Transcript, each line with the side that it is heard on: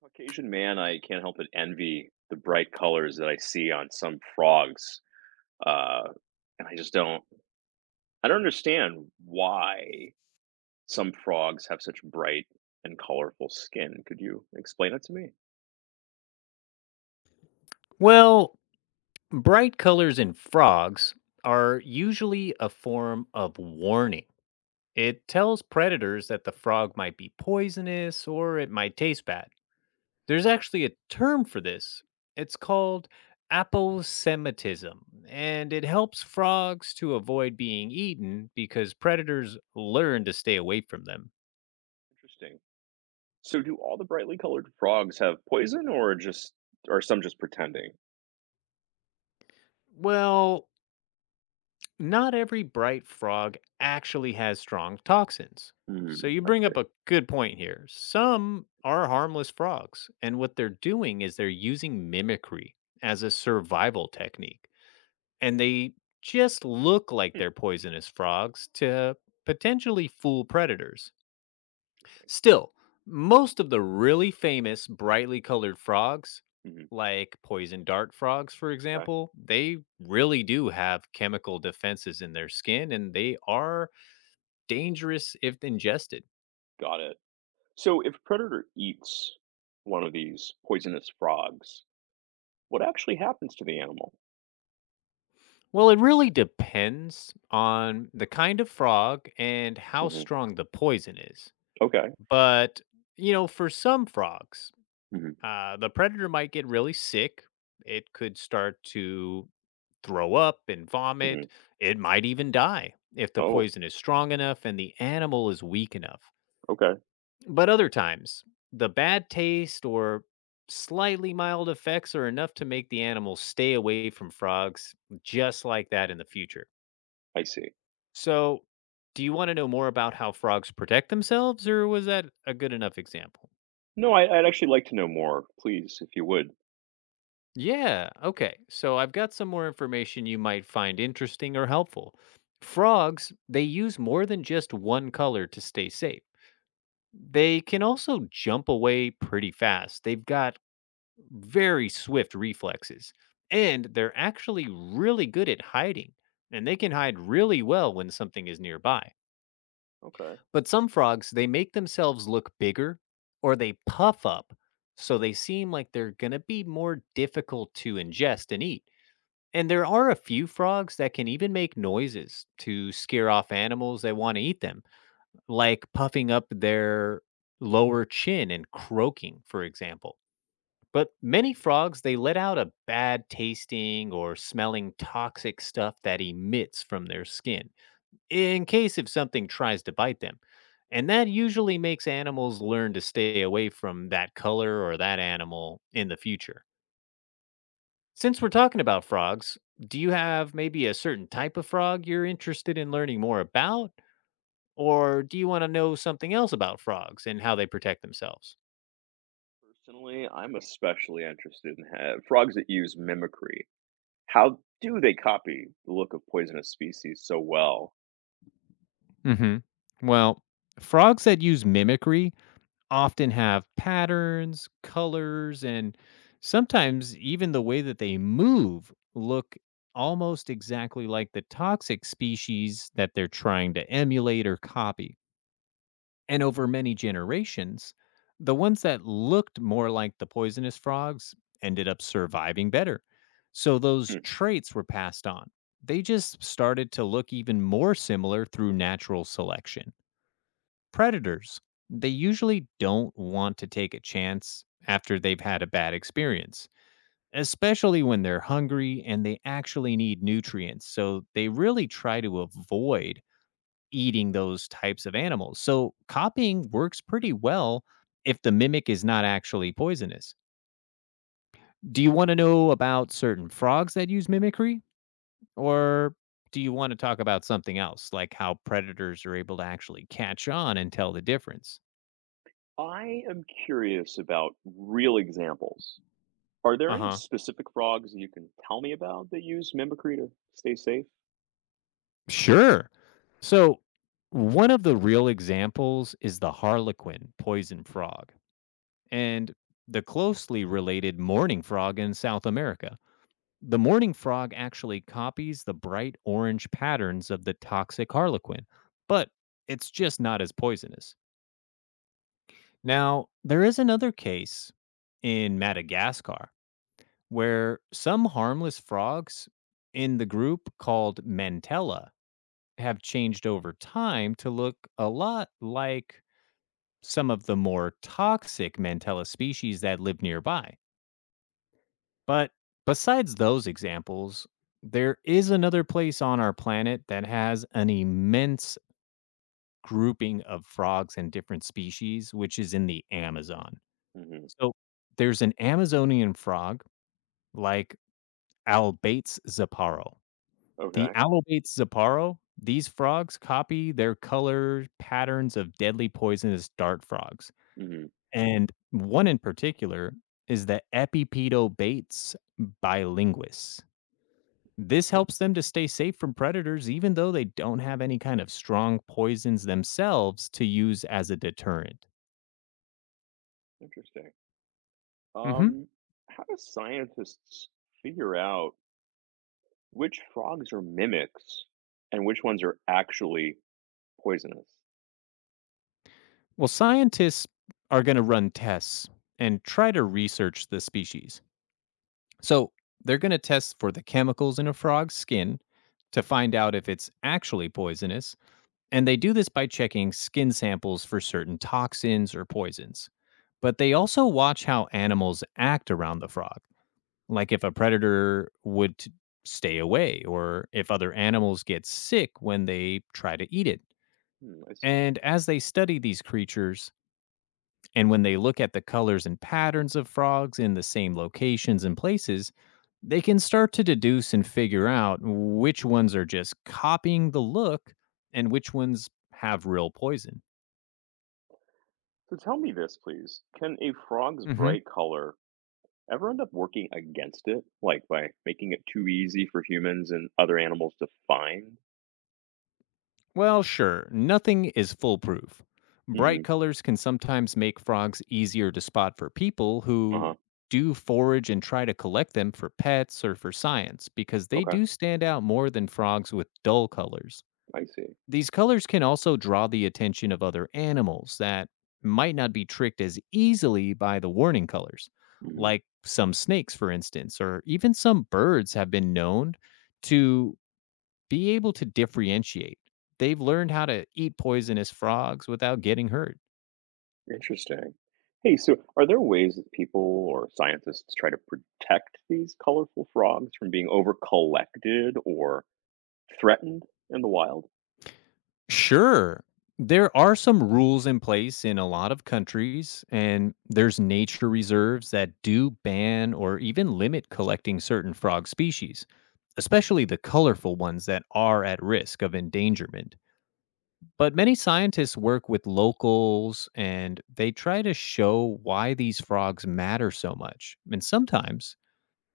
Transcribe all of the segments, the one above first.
right: Caucasian man, I can't help but envy the bright colors that I see on some frogs. Uh, and I just don't, I don't understand why some frogs have such bright and colorful skin. Could you explain it to me?
left: Well, bright colors in frogs are usually a form of warning. It tells predators that the frog might be poisonous or it might taste bad. There's actually a term for this. It's called aposematism, and it helps frogs to avoid being eaten because predators learn to stay away from them.
right: Interesting. So, do all the brightly colored frogs have poison, or just are some just pretending?
left: Well, not every bright frog actually has strong toxins.
right: Hmm,
left: So you
right: I
left: bring up
right: see.
left: a good point here. Some are harmless frogs, and what they're doing is they're using mimicry as a survival technique. And they just look like
right: Hmm,
left: they're poisonous frogs to potentially fool predators.
right: interesting.
left: Still, most of the really famous brightly colored frogs,
right: Mhm.
left: like poison dart frogs, for
right: Okay,
left: example, they really do have chemical defenses in their skin and they are dangerous if ingested.
right: got it. So, if a predator eats one of these poisonous frogs, what actually happens to the animal?
left: Well, it really depends on the kind of frog and how strong the poison is.
right: Okay.
left: But, for some frogs,
right: Mhm.
left: The predator might get really sick. It could start to throw up and vomit.
right: Mhm.
left: It might even die if the
right: Oh,
left: poison is strong enough and the animal is weak enough.
right: okay.
left: But other times, the bad taste or slightly mild effects are enough to make the animal stay away from frogs, just like that in the future.
right: I see.
left: So, do you want to know more about how frogs protect themselves, or was that a good enough example?
right: No, I'd actually like to know more, please, if you would.
left: Yeah, okay. So I've got some more information you might find interesting or helpful. Frogs, they use more than just one color to stay safe. They can also jump away pretty fast. They've got very swift reflexes, and they're actually really good at hiding, and they can hide really well when something is nearby.
right: Okay.
left: But some frogs, they make themselves look bigger or they puff up, so they seem like they're going to be more difficult to ingest and eat. And there are a few frogs that can even make noises to scare off animals that want to eat them, like puffing up their lower chin and croaking, for example. But many frogs, they let out a bad tasting or smelling toxic stuff that emits from their skin in case if something tries to bite them. And that usually makes animals learn to stay away from that color or that animal in the future. Since we're talking about frogs, do you have maybe a certain type of frog you're interested in learning more about? Or do you want to know something else about frogs and how they protect themselves?
right: Personally, I'm especially interested in frogs that use mimicry. How do they copy the look of poisonous species so well?
left: Hmm. Well, frogs that use mimicry often have patterns, colors, and sometimes even the way that they move look almost exactly like the toxic species that they're trying to emulate or copy. And over many generations, the ones that looked more like the poisonous frogs ended up surviving better. So those
right: Hmm.
left: traits were passed on. They just started to look even more similar through natural selection. Predators, they usually don't want to take a chance after they've had a bad experience, especially when they're hungry and they actually need nutrients. So they really try to avoid eating those types of animals. So copying works pretty well if the mimic is not actually poisonous. Do you want to know about certain frogs that use mimicry? Or do you want to talk about something else, like how predators are able to actually catch on and tell the difference?
right: I am curious about real examples. Are there
left: Uh
right: any
left: huh.
right: specific frogs you can tell me about that use mimicry to stay safe?
left: Sure. So, one of the real examples is the harlequin poison frog and the closely related mourning frog in South America. The mourning frog actually copies the bright orange patterns of the toxic harlequin, but it's just not as poisonous. Now, there is another case in Madagascar where some harmless frogs in the group called Mantella have changed over time to look a lot like some of the more toxic Mantella species that live nearby. But besides those examples, there is another place on our planet that has an immense grouping of frogs and different species, which is in the Amazon.
right: Hmm.
left: So there's an Amazonian frog like Albates zaparo. The
right: Okay.
left: Albates zaparo, these frogs copy their color patterns of deadly poisonous dart frogs.
right: Hmm.
left: And one in particular is the Epipedobates bilinguis. This helps them to stay safe from predators even though they don't have any kind of strong poisons themselves to use as a deterrent.
right: Interesting.
left: Hmm.
right: Um, how do scientists figure out which frogs are mimics and which ones are actually poisonous?
left: Well, scientists are going to run tests and try to research the species. So they're going to test for the chemicals in a frog's skin to find out if it's actually poisonous. And they do this by checking skin samples for certain toxins or poisons. But they also watch how animals act around the frog like if a predator would stay away or if other animals get sick when they try to eat it.
right: Hmm, I see.
left: And as they study these creatures and when they look at the colors and patterns of frogs in the same locations and places, they can start to deduce and figure out which ones are just copying the look and which ones have real poison.
right: So tell me this, please. Can a frog's bright color ever end up working against it, like by making it too easy for humans and other animals to find?
left: Well, sure, nothing is foolproof.
right: Hmm.
left: Bright colors can sometimes make frogs easier to spot for people
right: Uh-huh.
left: who do forage and try to collect them for pets or for science because they
right: Okay,
left: do stand out more than frogs with dull colors.
right: I see.
left: These colors can also draw the attention of other animals that might not be tricked as easily by the warning colors,
right: Hmm.
left: like some snakes, for instance, or even some birds have been known to be able to differentiate. They've learned how to eat poisonous frogs without getting hurt.
right: Interesting. Hey, so are there ways that people or scientists try to protect these colorful frogs from being over collected or threatened in the wild?
left: Sure, there are some rules in place in a lot of countries, and there's nature reserves that do ban or even limit collecting certain frog species, especially the colorful ones that are at risk of endangerment. But many scientists work with locals and they try to show why these frogs matter so much. And sometimes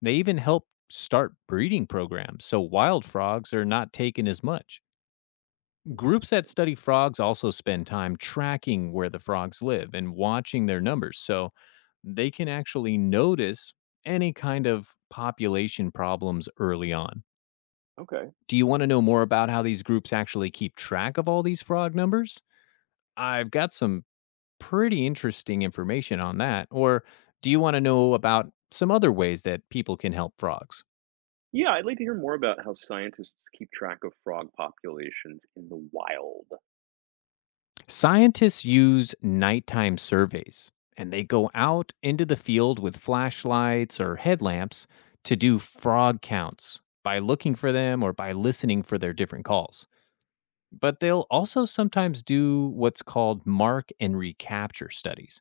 left: they even help start breeding programs so wild frogs are not taken as much. Groups that study frogs also spend time tracking where the frogs live and watching their numbers so they can actually notice any kind of population problems early on.
right: Okay.
left: Do you want to know more about how these groups actually keep track of all these frog numbers? I've got some pretty interesting information on that. Or do you want to know about some other ways that people can help frogs?
right: Yeah, I'd like to hear more about how scientists keep track of frog populations in the wild.
left: Scientists use nighttime surveys and they go out into the field with flashlights or headlamps to do frog counts by looking for them or by listening for their different calls. But they'll also sometimes do what's called mark and recapture studies,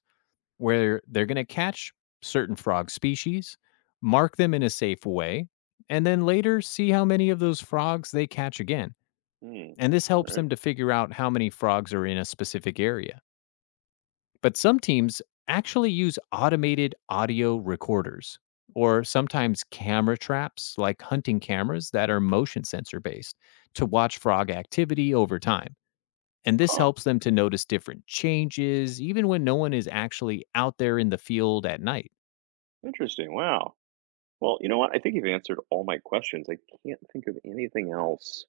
left: where they're going to catch certain frog species, mark them in a safe way, and then later see how many of those frogs they catch again.
right: Hmm.
left: And this
right: All
left: helps
right: right.
left: them to figure out how many frogs are in a specific area. But some teams actually use automated audio recorders or sometimes camera traps like hunting cameras that are motion sensor based to watch frog activity over time. And this
right: Huh.
left: helps them to notice different changes even when no one is actually out there in the field at night.
right: Interesting. Wow. Well, you know what? I think you've answered all my questions. I can't think of anything else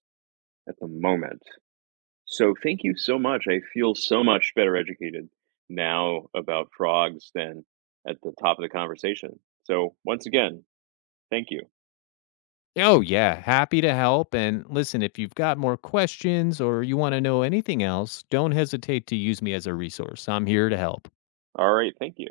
right: at the moment. So thank you so much. I feel so much better educated now about frogs than at the top of the conversation. So once again, thank you.
left: Oh, yeah, happy to help. And listen, if you've got more questions or you want to know anything else, don't hesitate to use me as a resource. I'm here to help.
right: All right. Thank you.